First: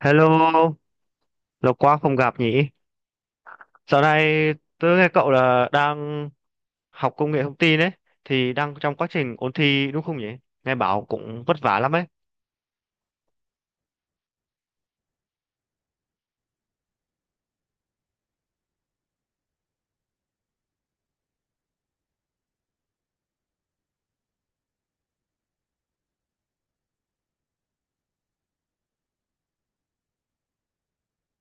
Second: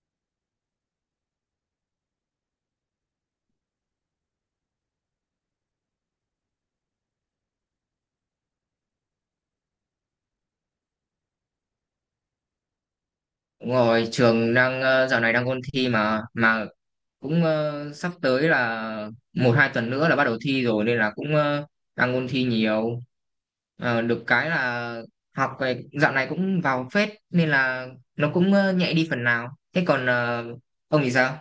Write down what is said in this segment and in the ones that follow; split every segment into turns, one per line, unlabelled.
Hello, lâu quá không gặp nhỉ? Dạo này tớ nghe cậu là đang học công nghệ thông tin ấy, thì đang trong quá trình ôn thi đúng không nhỉ? Nghe bảo cũng vất vả lắm ấy.
Đúng rồi, trường đang dạo này đang ôn thi mà cũng sắp tới là 1-2 tuần nữa là bắt đầu thi rồi nên là cũng đang ôn thi nhiều. Được cái là học về dạo này cũng vào phết nên là nó cũng nhẹ đi phần nào. Thế còn ông thì sao?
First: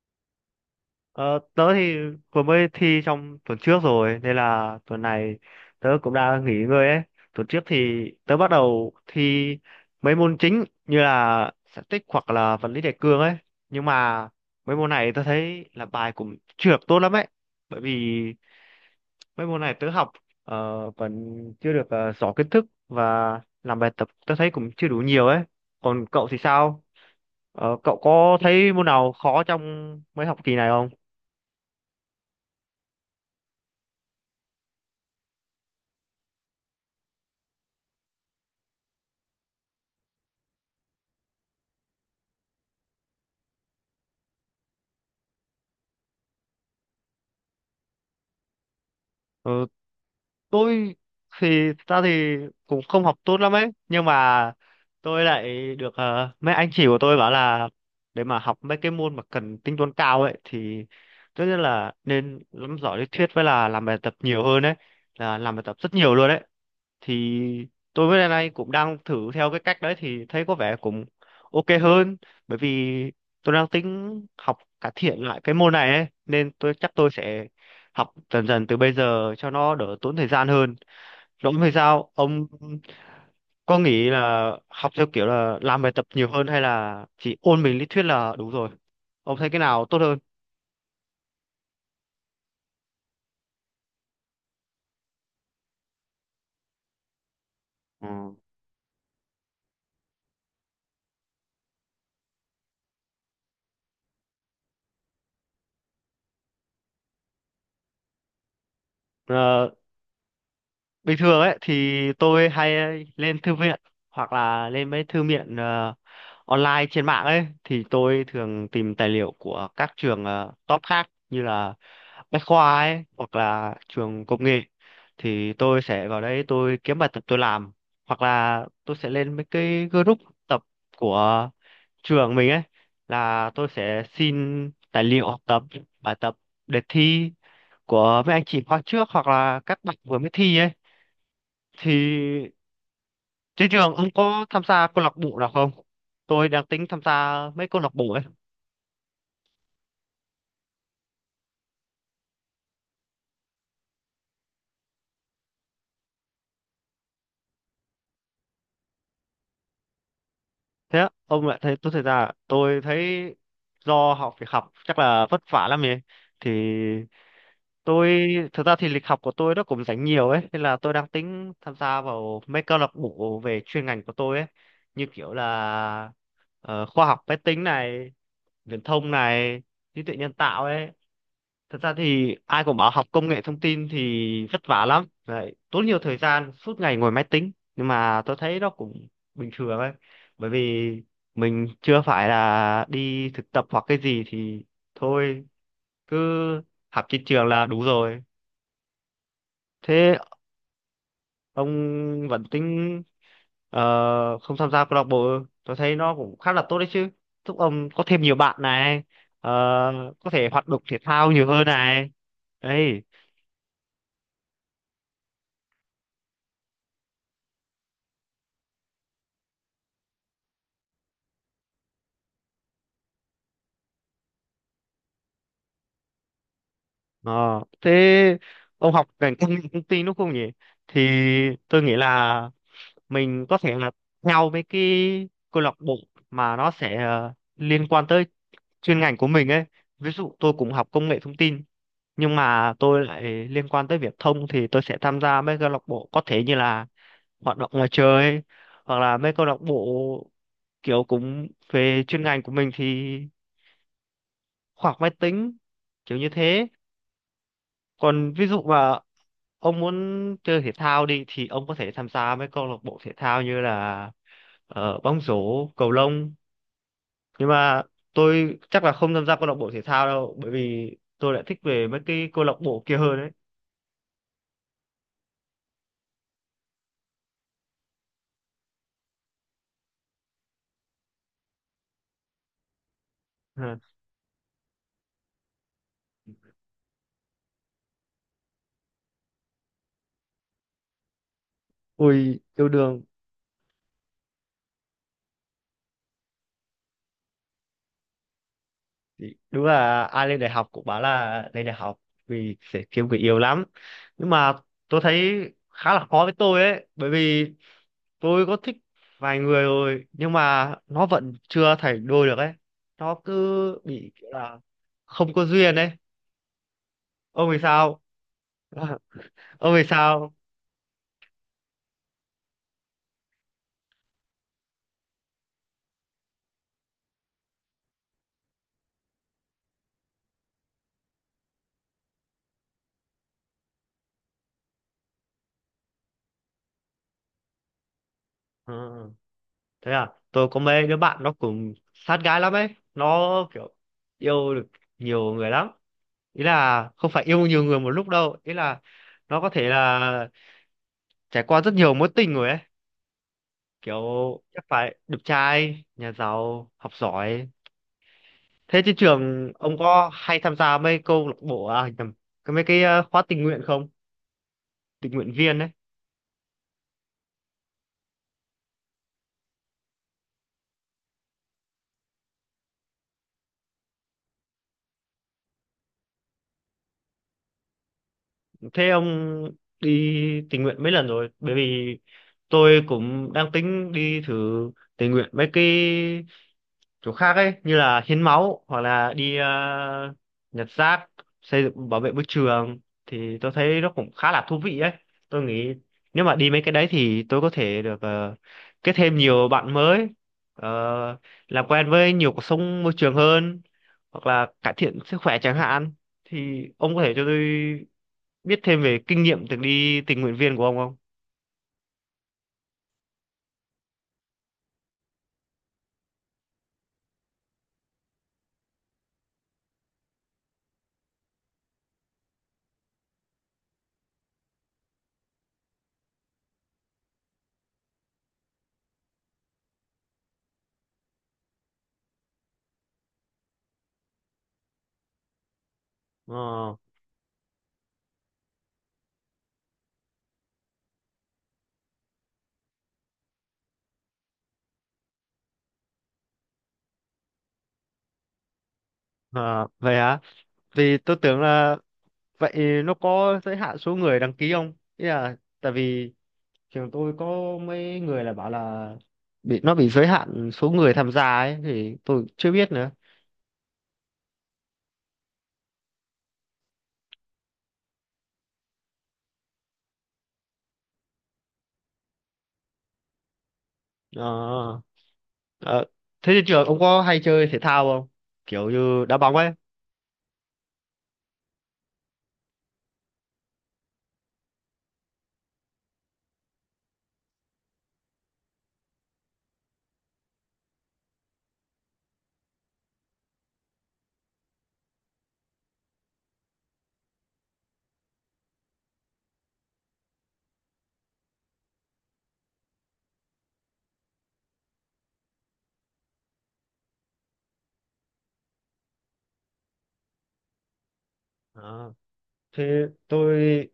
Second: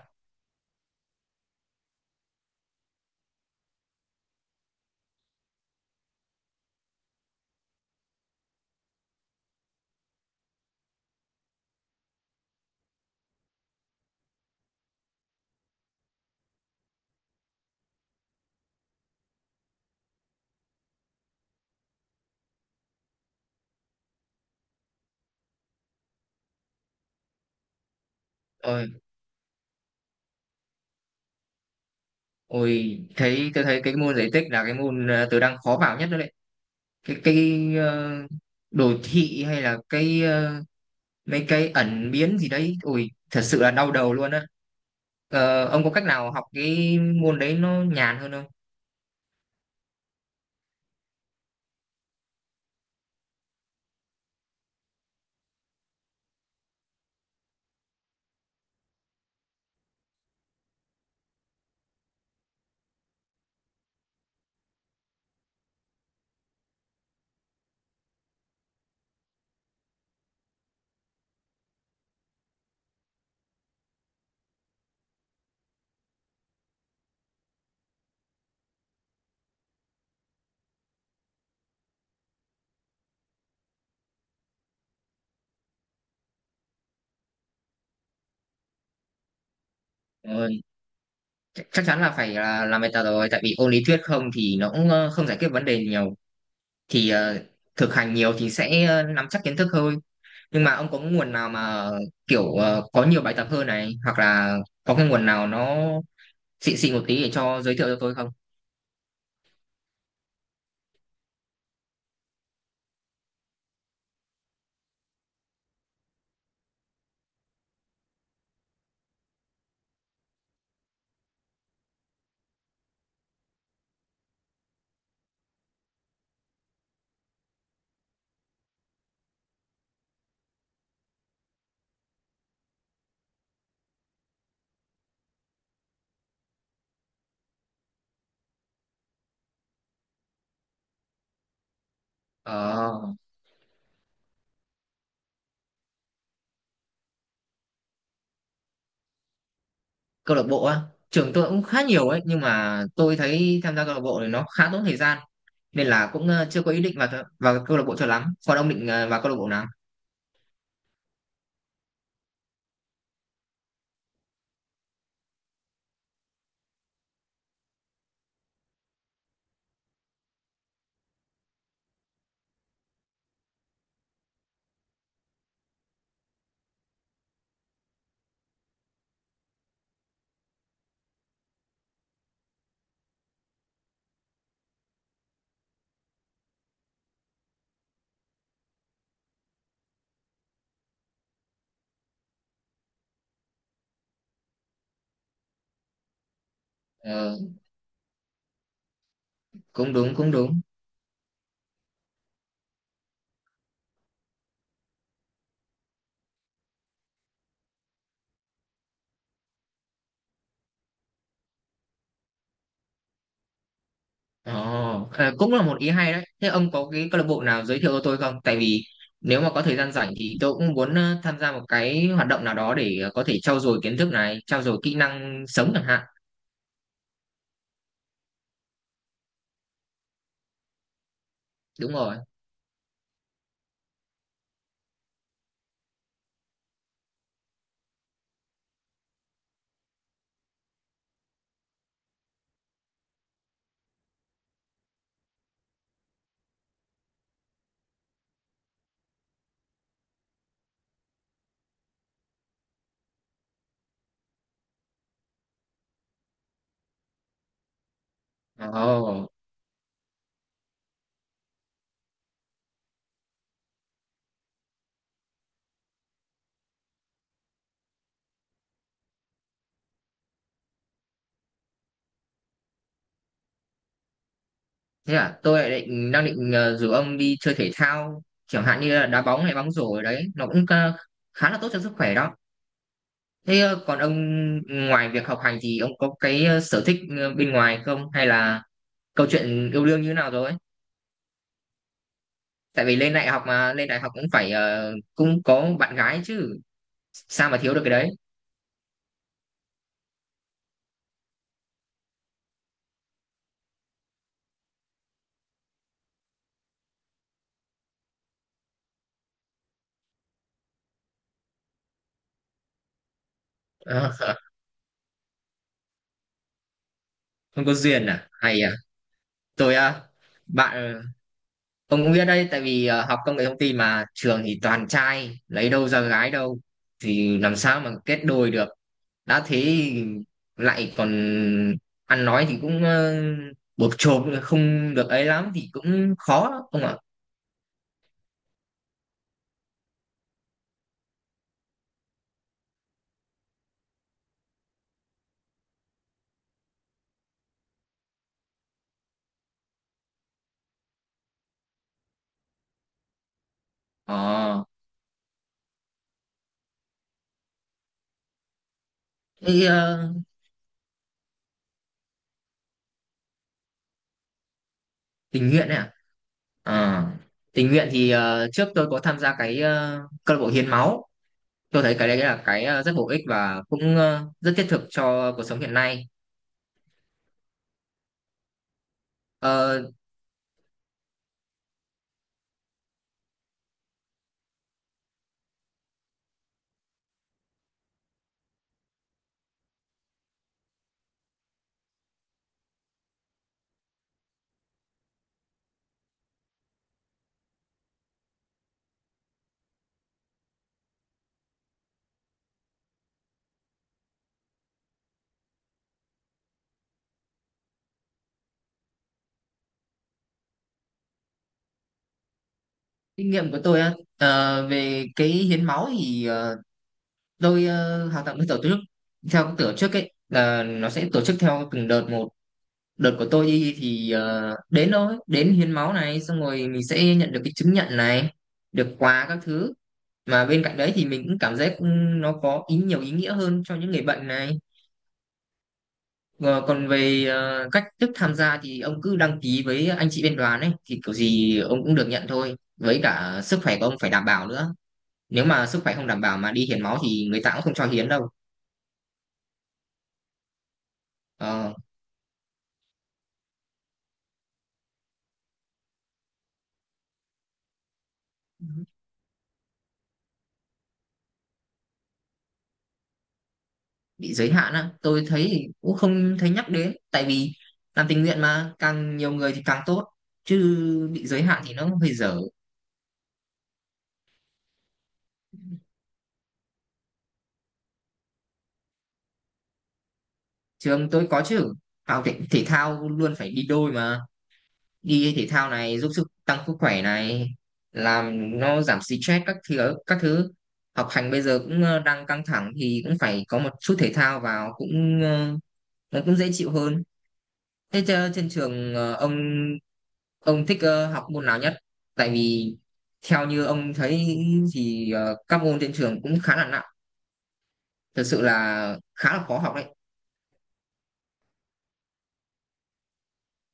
Ờ, Tớ thì vừa mới thi trong tuần trước rồi, nên là tuần này tớ cũng đang nghỉ ngơi ấy. Tuần trước thì tớ bắt đầu thi mấy môn chính như là static tích hoặc là vật lý đại cương ấy. Nhưng mà mấy môn này tớ thấy là bài cũng chưa được tốt lắm ấy. Bởi vì mấy môn này tớ học vẫn chưa được rõ kiến thức và làm bài tập tớ thấy cũng chưa đủ nhiều ấy, còn cậu thì sao? Cậu có thấy môn
Ôi,
nào khó trong mấy học kỳ này không?
ôi thấy tôi thấy cái môn giải tích là cái môn tôi đang khó vào nhất đó đấy. Cái ờ, đồ thị hay là cái mấy cái ẩn biến gì đấy, ôi thật sự là đau đầu luôn á. Ông có cách nào học cái môn đấy nó nhàn hơn không?
Ờ, tôi thì thật ra thì cũng không học tốt lắm ấy, nhưng mà tôi lại được mấy anh chị của tôi bảo là để mà học mấy cái môn mà cần tính toán cao ấy thì tất nhiên là nên nắm rõ lý thuyết với là làm bài tập nhiều hơn ấy, là làm bài tập rất nhiều luôn đấy. Thì tôi với lại này cũng đang thử theo cái cách đấy thì thấy có vẻ cũng ok hơn, bởi vì tôi đang tính học cải thiện lại cái môn này ấy nên tôi chắc tôi sẽ học dần dần từ bây giờ cho nó đỡ tốn thời gian hơn. Rỗng hay sao ông có nghĩ là học theo kiểu là làm bài tập nhiều hơn hay là chỉ ôn mình lý thuyết là đủ rồi, ông thấy cái nào tốt hơn?
Ờ, Chắc chắn là phải là làm bài tập rồi, tại vì ôn lý thuyết không thì nó cũng không giải quyết vấn đề nhiều. Thì thực hành nhiều thì sẽ nắm chắc kiến thức hơn. Nhưng mà ông có nguồn nào mà kiểu có nhiều bài tập hơn này, hoặc là có cái nguồn nào nó xịn xịn một tí để cho giới thiệu cho tôi không?
Ừ, bình thường ấy thì tôi hay lên thư viện hoặc là lên mấy thư viện online trên mạng ấy, thì tôi thường tìm tài liệu của các trường top khác như là Bách Khoa ấy hoặc là trường công nghệ, thì tôi sẽ vào đấy tôi kiếm bài tập tôi làm, hoặc là tôi sẽ lên mấy cái group tập của trường mình ấy, là tôi sẽ xin tài liệu học tập, bài tập, đề thi của mấy anh chị khóa trước hoặc là các bạn vừa mới thi ấy. Thì
Ờ.
trên trường ông có tham gia câu lạc bộ nào không? Tôi đang tính tham gia mấy câu lạc bộ ấy.
Câu lạc bộ á, trường tôi cũng khá nhiều ấy nhưng mà tôi thấy tham gia câu lạc bộ thì nó khá tốn thời gian nên là cũng chưa có ý định vào vào câu lạc bộ cho lắm. Còn ông định vào câu lạc bộ nào?
Thế á, ông lại thấy tôi thấy do học việc học chắc là vất vả lắm ấy. Thì tôi thực ra thì lịch học của tôi nó cũng rảnh nhiều ấy nên là tôi đang tính tham gia vào mấy câu lạc bộ về chuyên ngành của tôi ấy, như kiểu là khoa học máy tính này, viễn thông này, trí tuệ nhân tạo ấy. Thật ra thì ai cũng bảo học công nghệ thông tin thì vất vả lắm đấy, tốn nhiều thời gian suốt ngày ngồi máy tính, nhưng mà tôi thấy nó cũng bình thường ấy, bởi vì mình chưa phải là đi thực tập hoặc cái gì thì thôi cứ học trên
Ờ,
trường là đủ rồi.
Cũng đúng,
Thế
cũng đúng.
ông vẫn tính không tham gia câu lạc bộ? Tôi thấy nó cũng khá là tốt đấy chứ, giúp ông có thêm nhiều bạn này, ờ, có thể hoạt động thể thao nhiều hơn này, đấy.
Ồ, cũng là một ý hay đấy. Thế ông có cái câu lạc bộ nào giới thiệu cho tôi không, tại vì nếu mà có thời gian rảnh thì tôi cũng muốn tham gia một cái hoạt động nào đó để có thể trau dồi kiến thức này, trau dồi kỹ năng sống chẳng hạn.
Ờ, Thế ông học ngành công nghệ thông tin đúng không nhỉ? Thì tôi
Đúng
nghĩ
rồi.
là mình có thể là theo mấy cái câu lạc bộ mà nó sẽ liên quan tới chuyên ngành của mình ấy. Ví dụ tôi cũng học công nghệ thông tin nhưng mà tôi lại liên quan tới viễn thông thì tôi sẽ tham gia mấy câu lạc bộ có thể như là hoạt động ngoài trời ấy, hoặc là mấy câu lạc bộ kiểu cũng về chuyên ngành của mình thì khoa học máy tính, kiểu như thế. Còn ví dụ mà
Ồ.
ông muốn chơi thể thao đi thì ông có thể tham gia mấy câu lạc bộ thể thao như là bóng rổ, cầu lông, nhưng mà tôi chắc là không tham gia câu lạc bộ thể thao đâu bởi vì tôi lại thích về mấy cái câu lạc bộ kia hơn đấy.
Thế à, tôi lại đang định rủ ông đi chơi thể thao, chẳng hạn như là đá bóng hay bóng rổ ở đấy, nó cũng khá là tốt cho sức khỏe đó. Thế
Ờ,
còn ông, ngoài việc học hành thì ông có cái sở thích bên ngoài không, hay là câu chuyện yêu đương như thế nào rồi?
ui yêu
Tại vì
đương.
lên đại học mà, lên đại học cũng phải cũng có bạn gái chứ, sao mà thiếu được cái đấy?
Đúng là ai lên đại học cũng bảo là lên đại học vì sẽ kiếm người yêu lắm, nhưng mà tôi thấy khá là khó với tôi ấy, bởi vì tôi có thích vài người rồi nhưng mà nó vẫn chưa thành đôi được ấy, nó cứ bị kiểu là không có duyên ấy. Ông thì
Không có
sao?
duyên à? Hay à?
Ông
Tôi,
thì sao?
bạn. Ông cũng biết đấy, tại vì học công nghệ thông tin mà trường thì toàn trai, lấy đâu ra gái đâu thì làm sao mà kết đôi được. Đã thế thì lại còn ăn nói thì cũng bộp chộp không được ấy lắm thì cũng khó lắm, ông ạ.
Ừ, thế à, tôi có mấy đứa bạn nó cũng sát gái lắm ấy, nó kiểu yêu được nhiều người lắm, ý là không phải yêu nhiều người một lúc đâu, ý là nó có thể là trải qua rất nhiều mối tình rồi ấy, kiểu
ờ
chắc phải đẹp trai nhà giàu học giỏi. Thế trên trường
thế,
ông
ờ,
có hay tham gia mấy câu lạc bộ, à nhầm, cái mấy cái khóa tình nguyện không, tình nguyện
tình
viên
nguyện
ấy?
này à? Ờ, Tình nguyện thì trước tôi có tham gia cái câu lạc bộ hiến máu. Tôi thấy cái đấy là cái rất bổ ích và cũng rất thiết thực cho cuộc sống hiện nay.
Thế ông
Ờ,
đi tình nguyện mấy lần rồi, bởi vì tôi cũng đang tính đi thử tình nguyện mấy cái chỗ khác ấy, như là hiến máu hoặc là đi nhặt rác, xây dựng bảo vệ môi trường, thì tôi thấy nó cũng khá là thú vị ấy. Tôi nghĩ nếu mà đi mấy cái đấy thì tôi có thể được kết thêm nhiều bạn mới, ờ, làm quen với nhiều cuộc sống môi trường hơn hoặc là cải thiện sức khỏe chẳng hạn. Thì ông có thể cho tôi biết thêm về kinh nghiệm từng đi tình nguyện viên của ông không?
Kinh nghiệm của tôi á, về cái hiến máu thì tôi hoạt động với tổ chức, theo cái tổ chức ấy là nó sẽ tổ chức theo từng đợt một. Đợt của tôi đi thì đến hiến máu này, xong rồi mình sẽ nhận được cái chứng nhận này, được quà các thứ. Mà bên cạnh đấy thì mình cũng cảm giác nó có ý nhiều ý nghĩa hơn cho những người bệnh này. Ờ,
Ờ,
Còn về cách thức tham gia thì ông cứ đăng ký với anh chị bên đoàn ấy thì kiểu gì ông cũng được nhận thôi, với cả sức khỏe của ông phải đảm bảo nữa. Nếu mà sức khỏe không đảm bảo mà đi hiến máu thì người ta cũng không cho hiến đâu.
ờ, vậy hả? Vì tôi tưởng
Ờ,
là vậy nó có giới hạn số người đăng ký không? Ý là tại vì trường tôi có mấy người là bảo là bị nó bị giới hạn số người tham gia ấy, thì tôi chưa biết nữa.
bị giới hạn á, tôi thấy thì cũng không thấy nhắc đến, tại vì làm tình nguyện mà càng nhiều người thì càng tốt chứ, bị giới hạn thì nó hơi dở.
Ờ, ờ, thế thì trường ông có hay chơi thể thao không? Kiểu như đá bóng ấy.
Trường tôi có chứ, học thể thao luôn phải đi đôi mà. Đi thể thao này giúp sức, tăng sức khỏe này, làm nó giảm stress các thứ các thứ. Học hành bây giờ cũng đang căng thẳng thì cũng phải có một chút thể thao vào, cũng nó cũng dễ chịu hơn. Thế trên trường ông thích học môn nào nhất? Tại vì theo như ông thấy thì các môn trên trường cũng khá là nặng, thực sự là khá là khó học đấy.
Ờ, Thế tôi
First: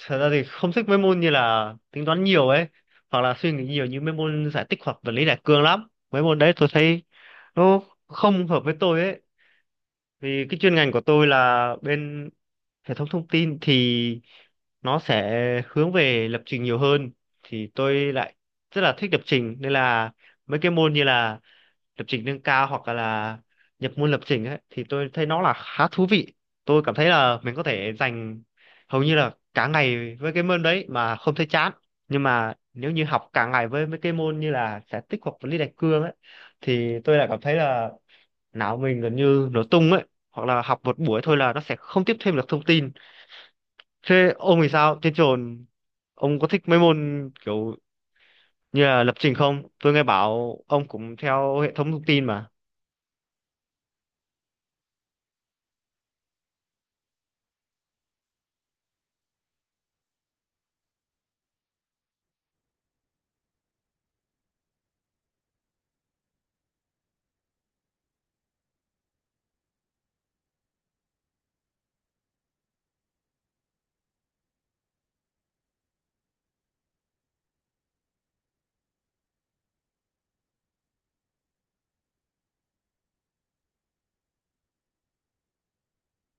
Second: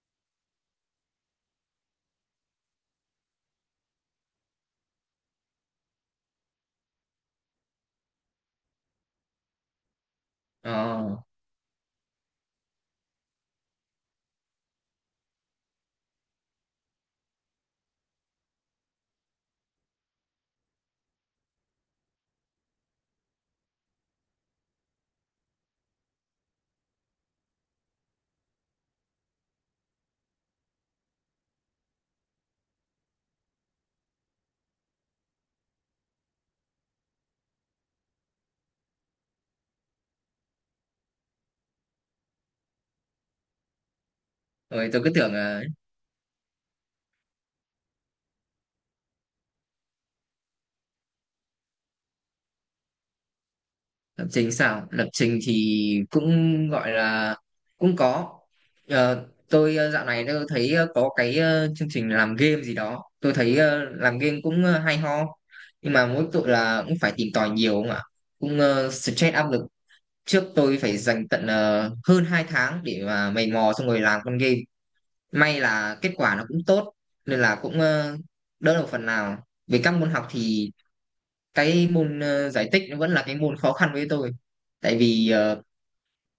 thật ra thì không thích mấy môn như là tính toán nhiều ấy, hoặc là suy nghĩ nhiều như mấy môn giải tích hoặc vật lý đại cương lắm. Mấy môn đấy tôi thấy nó không hợp với tôi ấy. Vì cái chuyên ngành
Ờ,
của tôi là bên hệ thống thông tin thì nó sẽ hướng về lập trình nhiều hơn, thì tôi lại rất là thích lập trình nên là mấy cái môn như là lập trình nâng cao hoặc là nhập môn lập trình ấy thì tôi thấy nó là khá thú vị. Tôi cảm thấy là mình có thể dành hầu như là cả ngày với cái môn đấy mà không thấy chán. Nhưng mà nếu như học cả ngày với mấy cái môn như là sẽ tích hợp với lý đại cương ấy thì tôi lại cảm thấy là não mình gần như nổ tung ấy, hoặc là học một buổi thôi là nó sẽ không tiếp thêm được thông tin. Thế ông thì
Rồi
sao,
tôi cứ
trên
tưởng là
trường ông có thích mấy môn kiểu như là lập trình không, tôi nghe bảo ông cũng theo hệ thống thông tin mà.
lập trình sao? Lập trình thì cũng gọi là cũng có. Tôi, dạo này tôi thấy có cái chương trình làm game gì đó. Tôi thấy làm game cũng hay ho, nhưng mà mỗi tội là cũng phải tìm tòi nhiều không ạ? Cũng stress, áp lực. Trước tôi phải dành tận hơn 2 tháng để mà mày mò xong rồi làm con game, may là kết quả nó cũng tốt nên là cũng đỡ được phần nào. Về các môn học thì cái môn giải tích nó vẫn là cái môn khó khăn với tôi, tại vì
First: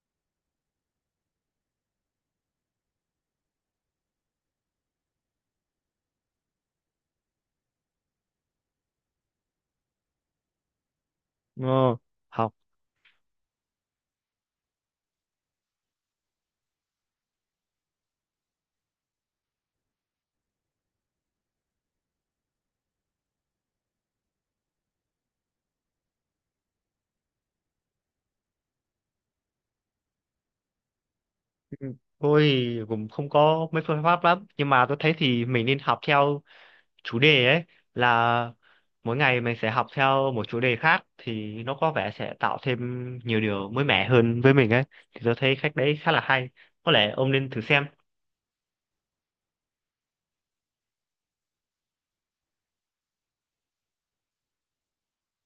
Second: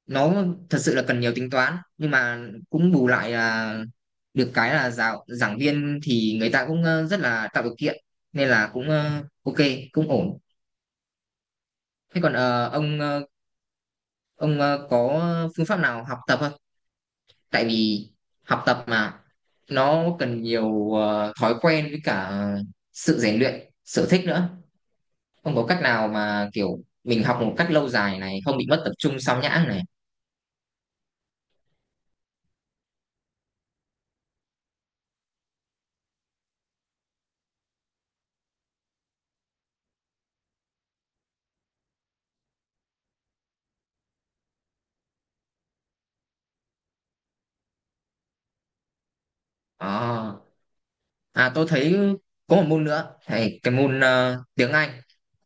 nó thật sự là cần nhiều tính toán, nhưng mà cũng bù lại là được cái là giảng viên thì người ta cũng rất là tạo điều kiện nên là cũng ok, cũng ổn.
Ờ,
Thế còn
học
ông, có phương pháp nào học tập không, tại vì học tập mà nó cần nhiều thói quen với cả sự rèn luyện, sở thích nữa, không có cách nào mà kiểu mình học một cách lâu dài này, không bị mất tập trung, sao nhãng này.
Ừ, tôi thì cũng không có mấy phương pháp lắm nhưng mà tôi thấy thì mình nên học theo chủ đề ấy, là mỗi ngày mình sẽ học theo một chủ đề khác thì nó có vẻ sẽ tạo thêm nhiều điều mới mẻ hơn với mình ấy. Thì tôi thấy cách đấy khá là hay, có lẽ ông nên thử xem.
Ờ. À, tôi thấy có một môn nữa thầy cái môn tiếng Anh.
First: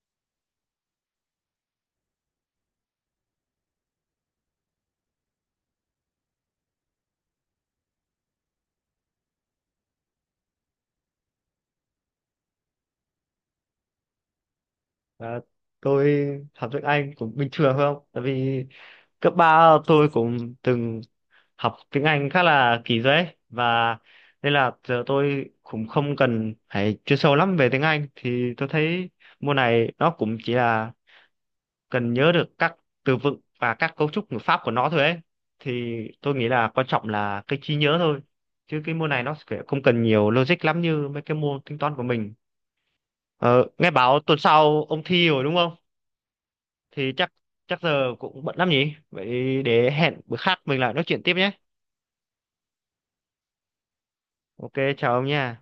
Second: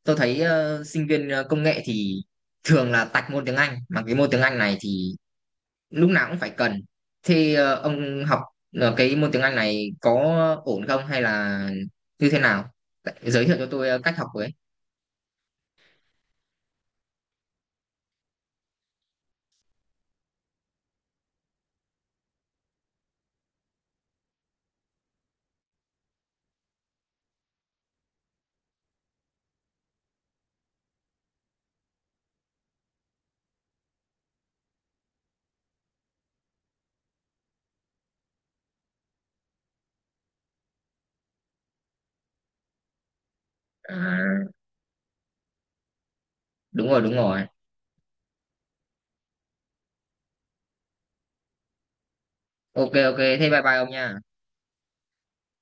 Tôi thấy sinh viên công nghệ thì thường là tạch môn tiếng Anh, mà cái môn tiếng Anh này thì lúc nào cũng phải cần. Thì ông học cái môn tiếng Anh này có ổn không hay là như thế nào? Giới thiệu cho tôi cách học với.
Ờ, tôi học tiếng Anh cũng bình thường thôi không? Tại vì cấp 3 tôi cũng từng học tiếng Anh khá là kỳ rồi ấy. Và nên là giờ tôi cũng không cần phải chuyên sâu lắm về tiếng Anh, thì tôi thấy môn này nó cũng chỉ là cần nhớ được các từ vựng và các cấu trúc ngữ pháp của nó thôi ấy. Thì tôi nghĩ là quan trọng là cái trí nhớ thôi. Chứ cái môn này nó sẽ không cần nhiều logic lắm như mấy cái môn tính toán của mình. Ờ, nghe bảo tuần
À,
sau ông thi rồi đúng không?
đúng rồi,
Thì
đúng
chắc
rồi.
chắc giờ cũng bận lắm nhỉ, vậy để hẹn bữa khác mình lại nói chuyện tiếp nhé.
Ok, ok. Thế bye bye ông nha.
Ok, chào ông nha.